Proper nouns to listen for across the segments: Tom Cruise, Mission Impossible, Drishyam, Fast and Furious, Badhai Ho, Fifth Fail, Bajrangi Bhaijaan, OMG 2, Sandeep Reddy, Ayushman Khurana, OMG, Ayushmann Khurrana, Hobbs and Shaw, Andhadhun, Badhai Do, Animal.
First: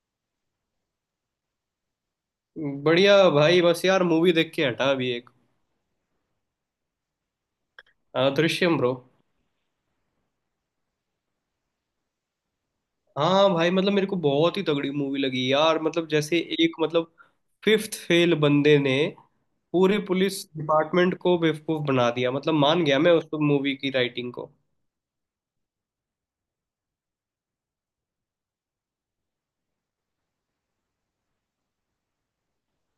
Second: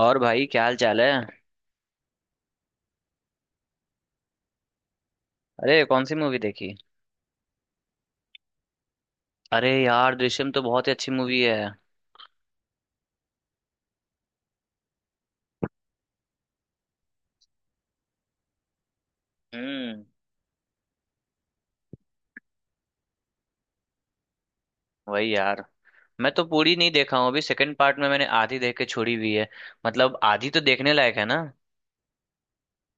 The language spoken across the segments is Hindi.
और भाई, क्या हाल चाल है? बढ़िया भाई बस यार मूवी देख के हटा अभी एक। अरे, कौन सी मूवी देखी? हाँ दृश्यम ब्रो। अरे यार, दृश्यम तो बहुत ही अच्छी मूवी है। हाँ भाई मतलब मेरे को बहुत ही तगड़ी मूवी लगी यार। मतलब जैसे एक मतलब फिफ्थ फेल बंदे ने पूरे हम्म। पुलिस डिपार्टमेंट को बेवकूफ बना दिया। मतलब मान गया मैं उस मूवी की राइटिंग को। वही यार। मैं तो पूरी नहीं देखा हूँ, अभी सेकंड पार्ट में मैंने आधी देख के छोड़ी हुई है। मतलब आधी तो देखने लायक है ना?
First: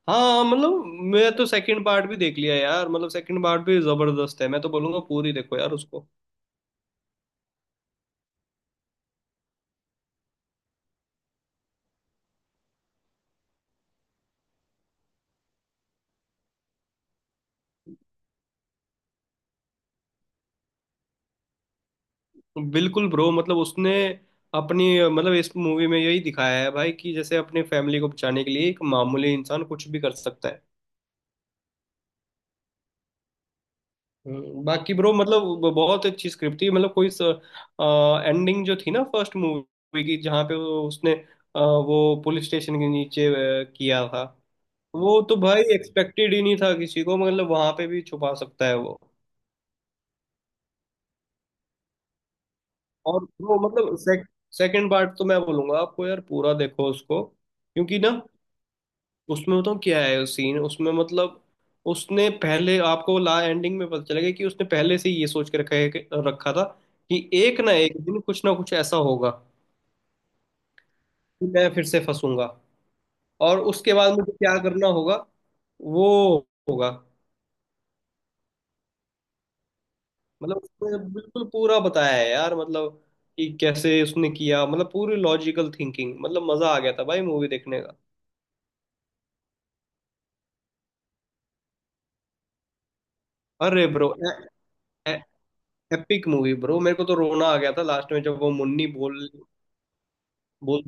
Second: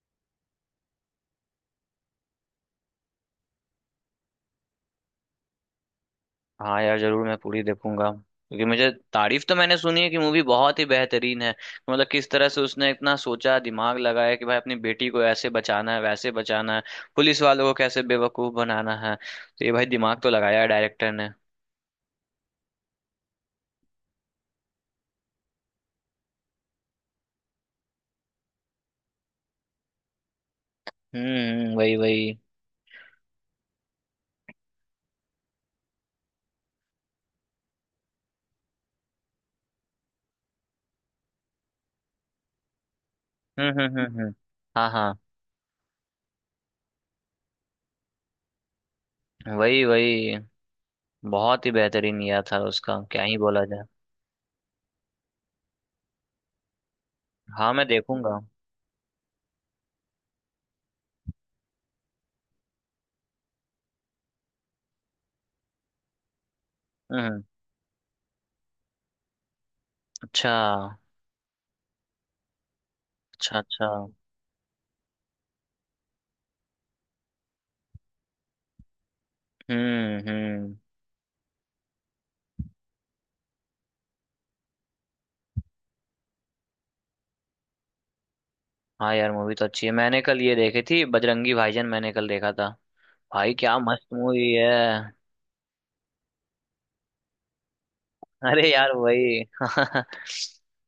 हाँ मतलब मैं तो सेकंड पार्ट भी देख लिया यार। मतलब सेकंड पार्ट भी जबरदस्त है। मैं तो बोलूंगा पूरी देखो यार उसको। हाँ यार, जरूर मैं पूरी देखूंगा। क्योंकि मुझे तारीफ तो मैंने सुनी है कि मूवी बहुत ही बेहतरीन है। मतलब किस तरह से उसने इतना सोचा, दिमाग लगाया कि भाई अपनी बेटी को ऐसे बचाना है, वैसे बचाना है। पुलिस वालों को कैसे बेवकूफ बनाना है, तो ये भाई दिमाग तो लगाया है डायरेक्टर ने। बिल्कुल ब्रो मतलब उसने अपनी मतलब इस मूवी में यही दिखाया है भाई कि जैसे अपनी फैमिली को बचाने के लिए एक मामूली इंसान कुछ भी कर सकता है। हम्म। वही वही। बाकी ब्रो मतलब बहुत अच्छी स्क्रिप्ट थी मतलब कोई एंडिंग जो थी ना फर्स्ट मूवी की जहाँ पे उसने वो पुलिस स्टेशन के नीचे हम्म हम्म किया हम्म था। हम्म। हाँ हाँ। वो तो भाई एक्सपेक्टेड ही नहीं था किसी को मतलब वहां पे भी छुपा सकता है वो। वही वही। बहुत ही बेहतरीन किया था, उसका क्या और ही वो बोला जाए। मतलब सेकंड पार्ट तो मैं बोलूंगा आपको यार पूरा देखो उसको हाँ, मैं क्योंकि ना देखूंगा। उसमें बताऊँ क्या है उस सीन उसमें मतलब उसने पहले आपको ला एंडिंग में पता चलेगा कि उसने पहले से ये सोच के रखा है रखा था कि हम्म। एक ना एक दिन कुछ ना कुछ ऐसा होगा कि अच्छा। मैं फिर से फंसूंगा। अच्छा और अच्छा। उसके बाद मुझे क्या करना होगा वो होगा। मतलब हम्म। उसने बिल्कुल पूरा बताया है यार मतलब कि कैसे उसने किया मतलब पूरी लॉजिकल थिंकिंग। मतलब मजा आ गया था भाई मूवी देखने का। हाँ यार, मूवी तो अच्छी है। मैंने कल ये देखी थी बजरंगी भाईजान, मैंने कल देखा था। भाई, क्या अरे ब्रो मस्त मूवी है। एपिक मूवी ब्रो मेरे को तो रोना आ गया था लास्ट में जब वो अरे मुन्नी यार, बोल वही। बोल।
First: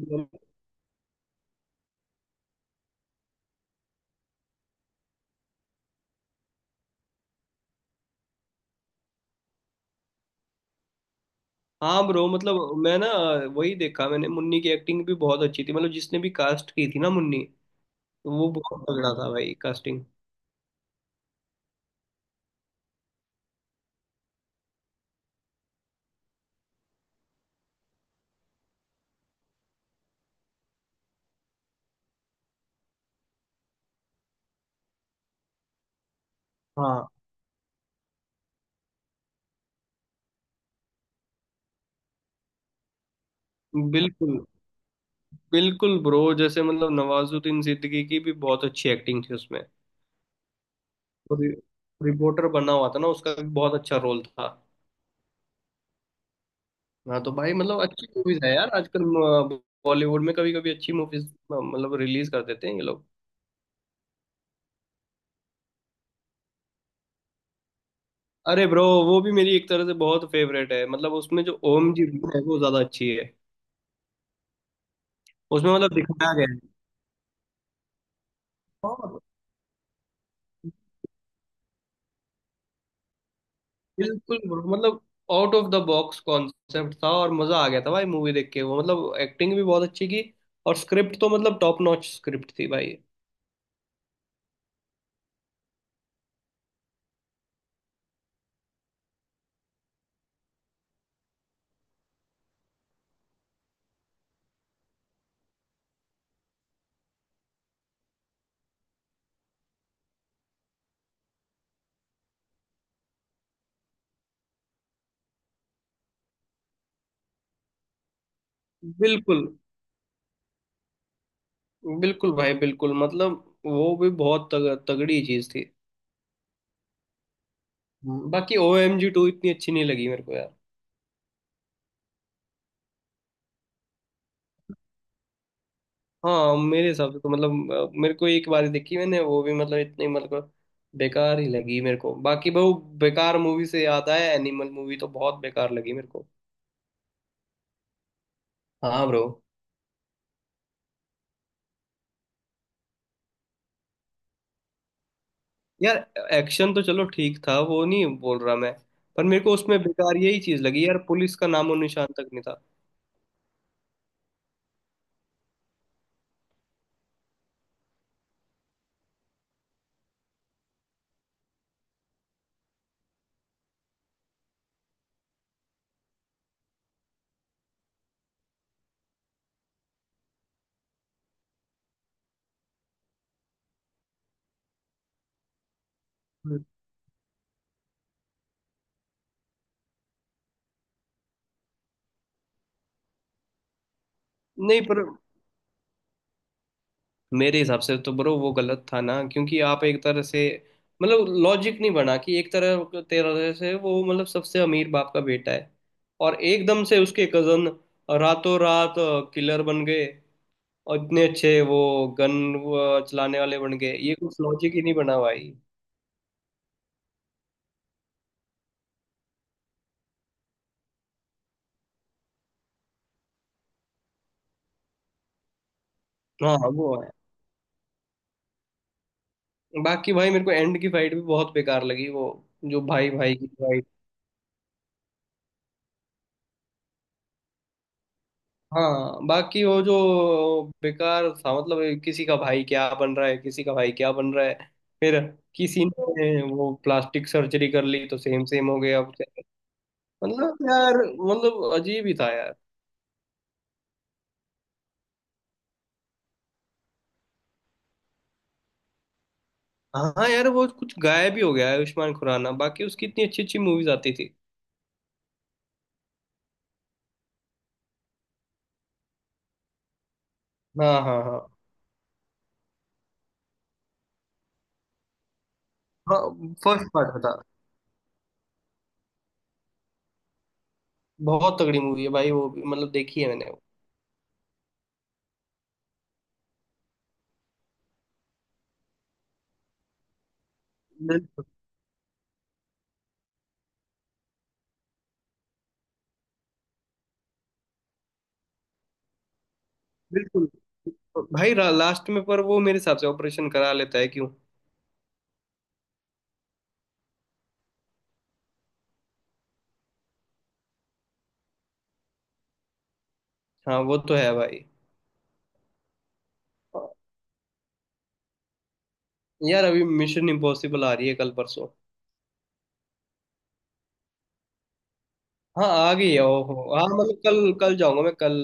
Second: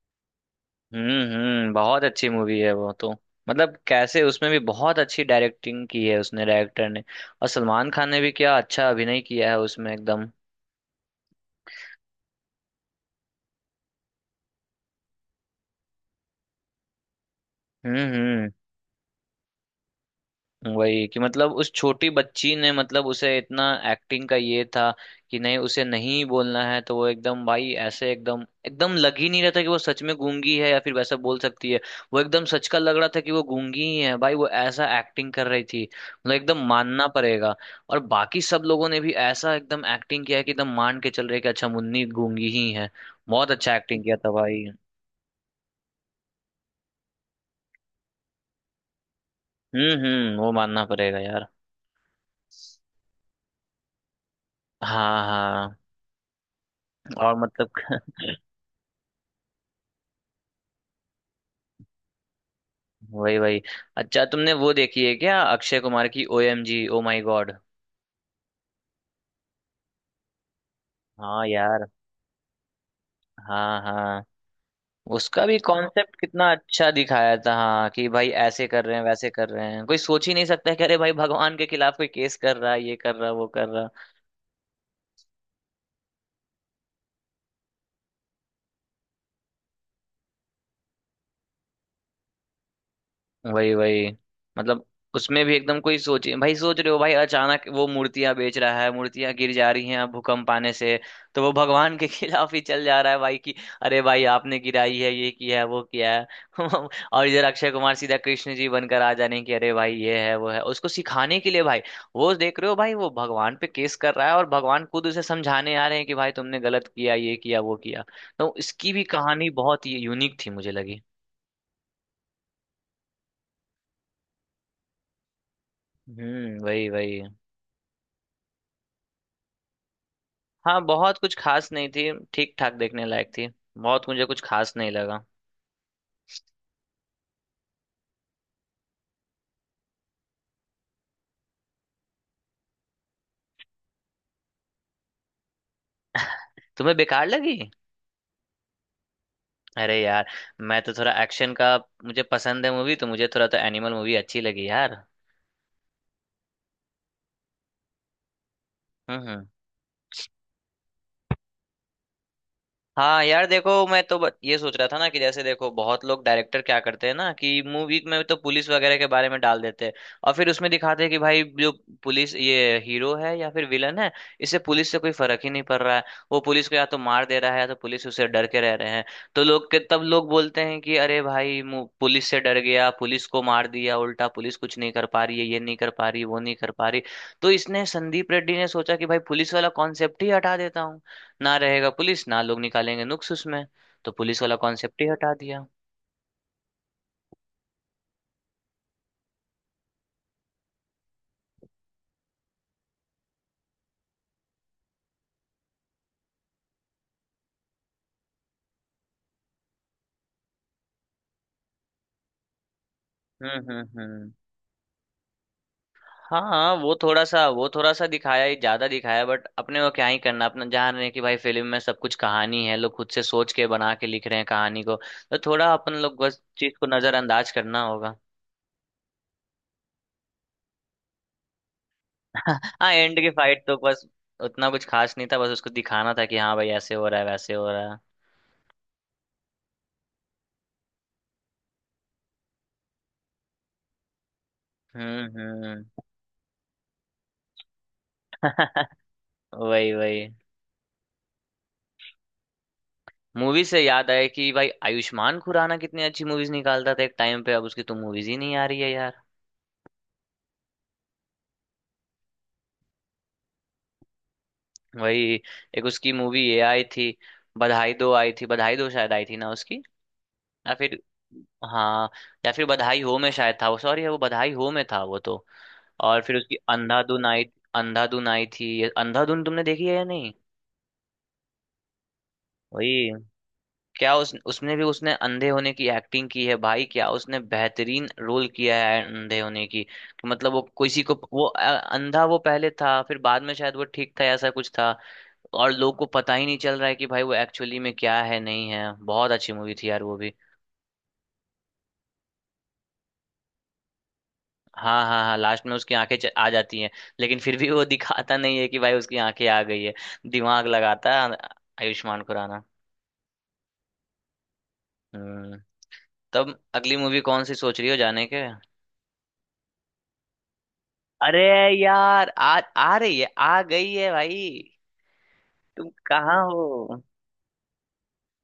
हम्म। बहुत अच्छी मूवी है वो तो। मतलब कैसे उसमें भी बहुत अच्छी डायरेक्टिंग की है उसने, डायरेक्टर ने। और सलमान खान ने भी क्या अच्छा अभिनय किया है उसमें, एकदम। हाँ ब्रो मतलब मैं ना वही देखा मैंने। मुन्नी की एक्टिंग भी बहुत अच्छी थी मतलब जिसने भी कास्ट की थी ना मुन्नी तो वो हम्म। बहुत तगड़ा था भाई कास्टिंग। वही, कि मतलब उस छोटी बच्ची ने, मतलब उसे इतना एक्टिंग का ये था कि नहीं, उसे नहीं बोलना है, तो वो एकदम भाई ऐसे एकदम एकदम लग ही नहीं रहा था कि वो सच में गूंगी है या फिर वैसा बोल सकती है। वो एकदम सच का लग रहा था कि वो गूंगी ही है भाई, वो ऐसा एक्टिंग कर रही थी। मतलब एकदम मानना हाँ। पड़ेगा। और बाकी सब लोगों ने भी ऐसा एकदम एक्टिंग किया है कि एकदम मान के चल रहे कि अच्छा, मुन्नी गूंगी ही है। बहुत अच्छा एक्टिंग किया था बिल्कुल। भाई। बिल्कुल ब्रो जैसे मतलब नवाजुद्दीन सिद्दीकी की भी बहुत अच्छी एक्टिंग थी उसमें। हम्म। वो मानना पड़ेगा और यार। रिपोर्टर बना हुआ था ना उसका भी बहुत अच्छा रोल था। हाँ हाँ। हाँ तो और भाई मतलब मतलब अच्छी मूवीज है यार आजकल बॉलीवुड में कभी कभी अच्छी मूवीज मतलब रिलीज कर देते हैं ये लोग। वही वही। अच्छा, तुमने वो देखी है क्या, अक्षय कुमार की O M G, oh my God? अरे ब्रो वो भी मेरी एक तरह से बहुत फेवरेट है मतलब उसमें हाँ जो यार। ओम जी है वो ज्यादा अच्छी है। हाँ हाँ। उसका भी उसमें मतलब कॉन्सेप्ट दिखाया कितना गया है। अच्छा दिखाया था, हाँ। कि भाई ऐसे कर रहे हैं, हाँ, वैसे कर रहे हैं, कोई सोच ही नहीं सकता है कि अरे भाई, भगवान के खिलाफ कोई केस कर रहा है, ये कर रहा है, वो कर रहा है। बिल्कुल bro, मतलब out of the box concept था और मजा आ गया था भाई मूवी देख के। वो मतलब एक्टिंग भी बहुत अच्छी की और स्क्रिप्ट तो मतलब टॉप नॉच स्क्रिप्ट थी भाई। वही वही। मतलब उसमें भी एकदम कोई सोचे, भाई सोच रहे हो भाई, अचानक वो मूर्तियां बेच रहा है, मूर्तियां गिर जा रही हैं अब भूकंप आने से। तो वो भगवान के खिलाफ ही चल जा रहा है भाई कि अरे भाई, आपने गिराई है, ये किया है, वो किया है। और इधर अक्षय कुमार सीधा कृष्ण जी बनकर आ जाने की, अरे भाई ये है, वो है, उसको सिखाने के लिए भाई। वो देख रहे हो भाई, वो भगवान पे केस कर रहा है और भगवान खुद उसे समझाने आ रहे हैं कि भाई तुमने गलत किया, ये किया, वो किया। तो इसकी भी बिल्कुल। कहानी बहुत ही यूनिक थी मुझे लगी। बिल्कुल भाई बिल्कुल मतलब वो भी बहुत तगड़ी चीज थी। हम्म। वही वही। हम्म। बाकी OMG 2 इतनी अच्छी नहीं लगी मेरे को यार। हाँ, बहुत कुछ खास नहीं थी, ठीक ठाक देखने लायक थी। बहुत मुझे कुछ खास नहीं लगा। हाँ मेरे हिसाब से तो मतलब मेरे को एक बार ही देखी मैंने वो भी मतलब इतनी मतलब बेकार ही लगी मेरे को। बाकी वो बेकार मूवी से याद आया एनिमल मूवी तो बहुत बेकार लगी मेरे को। तुम्हें बेकार लगी? हाँ ब्रो। अरे यार, मैं तो थोड़ा एक्शन का मुझे पसंद है, मूवी तो मुझे थोड़ा तो एनिमल मूवी अच्छी लगी यार। यार एक्शन तो चलो ठीक था वो नहीं बोल रहा मैं। पर हम्म मेरे हम्म। को उसमें बेकार यही चीज लगी यार पुलिस का नामो निशान तक नहीं था। हाँ यार देखो, मैं तो ये सोच रहा था ना कि जैसे देखो, बहुत लोग डायरेक्टर क्या करते हैं ना, कि मूवी में तो पुलिस वगैरह के बारे में डाल देते हैं। और फिर उसमें दिखाते हैं कि भाई जो पुलिस, ये हीरो है या फिर विलन है, इससे पुलिस से कोई फर्क ही नहीं पड़ रहा है। वो पुलिस को या तो मार दे रहा है या तो पुलिस उससे डर के रह रहे हैं। तो लोग के तब लोग बोलते हैं कि अरे भाई, पुलिस से डर गया, पुलिस को मार दिया, उल्टा पुलिस कुछ नहीं कर पा रही है, ये नहीं कर पा रही, वो नहीं हम्म। कर पा रही। तो इसने संदीप रेड्डी ने सोचा कि भाई पुलिस वाला कॉन्सेप्ट ही हटा देता हूँ। ना रहेगा पुलिस, ना लोग निकालेंगे नुक्स उसमें। तो पुलिस वाला नहीं कॉन्सेप्ट पर ही हटा दिया। मेरे हिसाब से तो ब्रो वो गलत था ना क्योंकि आप एक तरह से मतलब लॉजिक नहीं बना कि एक तरह तरह से वो मतलब सबसे अमीर बाप का बेटा है। और एकदम से उसके कजन रातों रात किलर बन गए और इतने अच्छे वो गन चलाने वाले बन गए ये हम्म। कुछ लॉजिक ही नहीं बना भाई। हाँ, वो थोड़ा सा दिखाया ही, ज्यादा दिखाया, बट अपने को क्या ही करना, अपना जान रहे हैं कि भाई फिल्म में सब कुछ कहानी है, लोग खुद से सोच के बना के लिख रहे हैं कहानी को। तो थोड़ा अपन लोग बस हाँ चीज को वो है। नजरअंदाज करना होगा। बाकी भाई मेरे को एंड की फाइट भी बहुत बेकार लगी वो जो हाँ, भाई एंड की भाई की फाइट तो फाइट। बस उतना कुछ खास नहीं था, बस उसको दिखाना था कि हाँ भाई ऐसे हो रहा है, वैसे हो रहा है। हाँ बाकी वो जो बेकार था मतलब किसी का भाई क्या बन रहा है किसी का भाई क्या बन रहा है फिर हम्म। किसी ने वो प्लास्टिक सर्जरी कर ली तो सेम सेम हो गया। वही वही। मतलब यार मतलब अजीब ही था यार। मूवी से याद आया कि भाई आयुष्मान खुराना कितनी अच्छी मूवीज निकालता था एक टाइम पे, अब उसकी तो मूवीज ही नहीं आ रही है यार। हाँ यार वो कुछ गायब ही हो गया है आयुष्मान खुराना बाकी उसकी इतनी अच्छी अच्छी मूवीज आती थी। वही। एक उसकी मूवी ये आई थी, बधाई दो आई थी, बधाई दो शायद आई थी ना उसकी, या हाँ फिर। हाँ हाँ हाँ। या फिर बधाई हो में शायद था वो, सॉरी वो बधाई हो में था वो तो। हाँ। और फिर उसकी फर्स्ट पार्ट अंधाधुन था। आई। अंधाधुन आई थी, ये अंधाधुन तुमने देखी है या नहीं? बहुत तगड़ी मूवी है भाई वो भी मतलब वही। देखी है क्या उस उसमें भी उसने अंधे होने की एक्टिंग की है भाई, क्या उसने बेहतरीन रोल किया है अंधे होने की। कि मतलब वो किसी को मैंने। वो अंधा वो पहले था, फिर बाद में शायद वो ठीक था, ऐसा कुछ था। और लोग को पता ही नहीं चल रहा है कि भाई वो एक्चुअली में क्या है, नहीं है। बहुत अच्छी मूवी थी यार वो भी। बिल्कुल। भाई लास्ट में पर वो मेरे हिसाब से ऑपरेशन करा लेता है क्यों। हाँ हाँ हाँ, लास्ट में उसकी आंखें आ जाती हैं। लेकिन फिर भी वो दिखाता नहीं है कि भाई उसकी आंखें आ गई है। दिमाग लगाता है आयुष्मान खुराना। हाँ वो तो है भाई। हम्म। तब अगली मूवी कौन सी सोच रही हो जाने के? यार अभी मिशन इम्पॉसिबल आ रही है कल अरे, परसों। यार आ आ रही है, आ गई है भाई। हाँ तुम आ गई है। कहाँ ओहो हाँ हो? मतलब कल कल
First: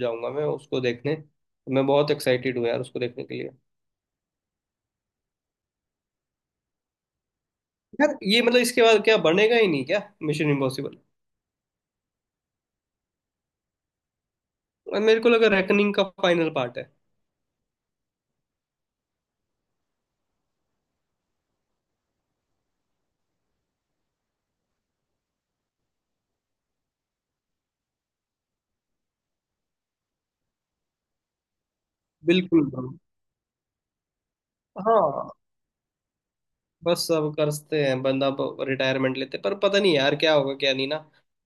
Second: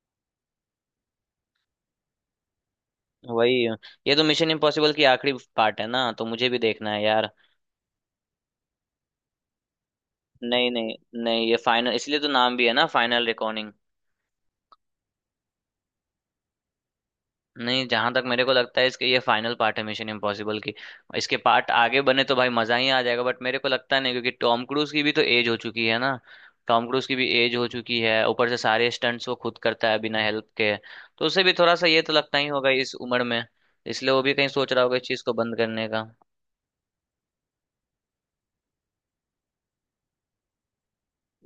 जाऊंगा मैं उसको देखने। मैं बहुत एक्साइटेड हूँ यार उसको देखने के लिए। वही। ये तो मिशन इम्पॉसिबल की आखिरी पार्ट है ना, तो मुझे भी देखना है यार। यार ये मतलब इसके बाद क्या बनेगा ही नहीं क्या मिशन नहीं नहीं। इम्पॉसिबल। नहीं, ये फाइनल इसलिए तो नाम भी है ना, फाइनल रिकॉर्डिंग। मेरे को लगा रेकनिंग का फाइनल पार्ट है। नहीं, जहां तक मेरे को लगता है इसके, ये फाइनल पार्ट है मिशन इम्पॉसिबल की। इसके पार्ट आगे बने तो भाई मजा ही आ जाएगा, बट मेरे को लगता नहीं, क्योंकि टॉम क्रूज की भी तो एज हो चुकी है ना। टॉम क्रूज की भी एज हो चुकी है, ऊपर से सारे स्टंट्स वो खुद करता है बिना हेल्प के। तो उसे भी थोड़ा सा ये तो लगता ही बिल्कुल होगा bro। इस उम्र में। इसलिए वो भी कहीं सोच रहा होगा इस चीज को हाँ बंद करने का। बस सब करते हैं बंदा रिटायरमेंट लेते पर पता नहीं यार क्या होगा क्या नहीं ना।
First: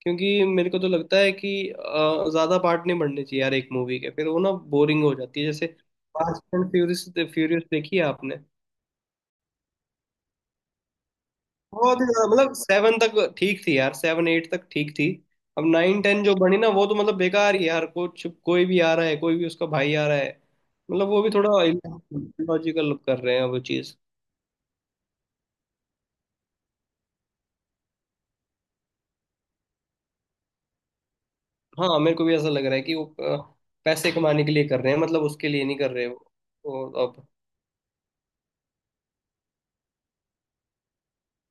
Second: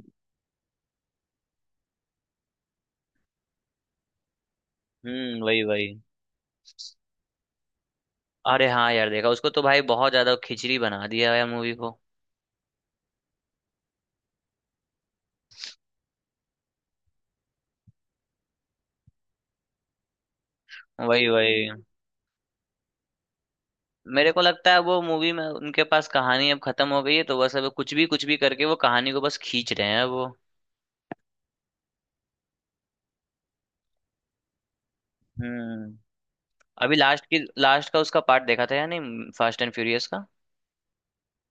क्योंकि मेरे को तो लगता है कि ज्यादा पार्ट नहीं बढ़ने चाहिए यार एक मूवी के फिर वो ना बोरिंग हो जाती हम्म। है। वही जैसे वही। फास्ट एंड फ्यूरियस फ्यूरियस देखी है आपने। अरे हाँ यार, देखा उसको तो भाई, बहुत ज्यादा खिचड़ी बना दिया है मूवी को। बहुत ही ज्यादा मतलब सेवन तक ठीक थी यार सेवन एट तक ठीक थी। अब नाइन 10 जो बनी ना वो तो मतलब बेकार ही यार कुछ कोई भी आ रहा है कोई भी उसका भाई आ रहा है। मतलब वो वही भी थोड़ा वही। लॉजिकल कर रहे हैं वो चीज। मेरे को लगता है वो मूवी में उनके पास कहानी अब खत्म हो गई है, तो बस अब कुछ भी करके वो कहानी को बस खींच रहे हैं वो। हाँ मेरे को भी ऐसा लग रहा है कि वो पैसे कमाने के लिए कर रहे हैं मतलब उसके लिए नहीं कर हम्म। रहे वो। अभी और लास्ट अब की, लास्ट का उसका पार्ट देखा था या नहीं फास्ट एंड फ्यूरियस का?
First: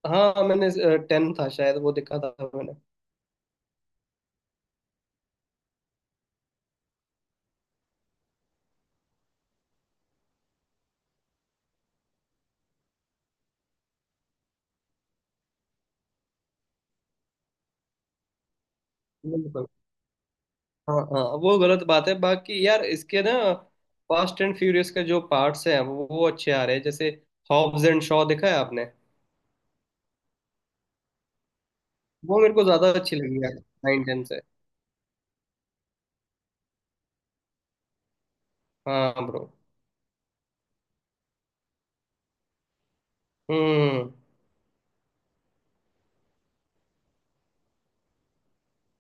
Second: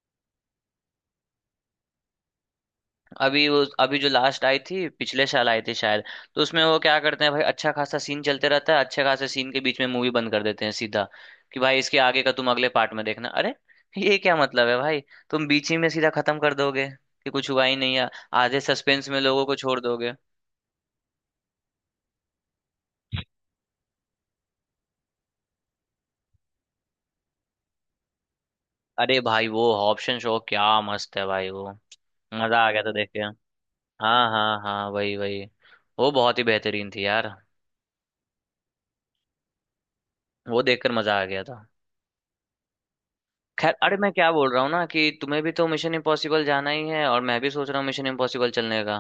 हाँ मैंने 10 था शायद वो देखा था मैंने। अभी वो, अभी जो लास्ट आई थी पिछले साल आई थी शायद। तो उसमें वो क्या करते हैं भाई, अच्छा खासा सीन चलते रहता है, अच्छे खासे सीन के बीच में मूवी बंद कर देते हैं सीधा। कि भाई इसके आगे का तुम अगले पार्ट में देखना, अरे ये क्या मतलब है भाई। तुम बीच ही में सीधा खत्म कर दोगे कि कुछ हुआ ही नहीं है। आधे सस्पेंस में लोगों को बिल्कुल। छोड़ दोगे। हाँ हाँ वो गलत बात है। बाकी यार इसके ना फास्ट एंड फ्यूरियस के जो पार्ट्स हैं वो अच्छे आ रहे हैं जैसे हॉब्स एंड शॉ देखा है आपने। अरे भाई, वो ऑप्शन शो क्या मस्त है भाई वो। वो मेरे मजा को आ गया ज्यादा था देख अच्छी के। लगी यार नाइन 10 हाँ से। हाँ हाँ, वही वही। वो बहुत ही बेहतरीन थी यार। हाँ ब्रो। वो देखकर मजा आ गया था। खैर, अरे हम्म। मैं क्या बोल रहा हूँ ना, कि तुम्हें भी तो मिशन इम्पॉसिबल जाना ही है, और मैं भी सोच रहा हूँ मिशन इम्पॉसिबल चलने का।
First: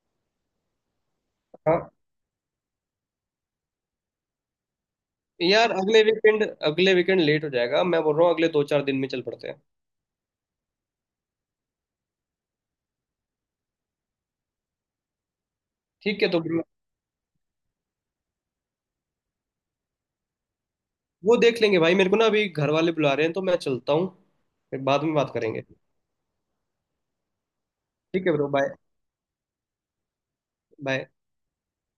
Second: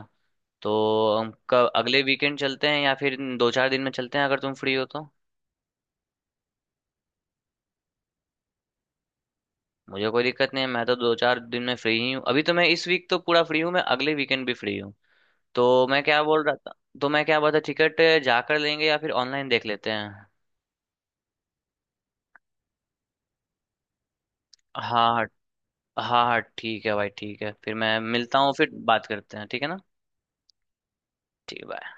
तो हम कब, हाँ अगले वीकेंड चलते हैं या फिर दो चार दिन में चलते हैं, अगर तुम फ्री हो तो? यार अगले वीकेंड लेट हो जाएगा। मैं बोल रहा हूँ अगले दो चार दिन में चल पड़ते हैं। मुझे कोई दिक्कत नहीं है, मैं तो दो चार दिन में फ्री ही हूँ, अभी तो मैं इस वीक तो पूरा फ्री हूँ, मैं अगले वीकेंड भी फ्री हूँ। तो मैं ठीक क्या है तो बोल रहा था, तो मैं क्या बोल रहा था, टिकट जाकर लेंगे या फिर ऑनलाइन देख लेते हैं? वो देख लेंगे भाई। मेरे को ना अभी घर वाले बुला रहे हैं तो मैं चलता हूँ फिर हाँ बाद में हाँ। बात करेंगे। हाँ हाँ, ठीक है भाई, ठीक है फिर, मैं ठीक है मिलता ब्रो हूँ, फिर बाय। बात करते हैं, ठीक है ना? बाय। ठीक है bye।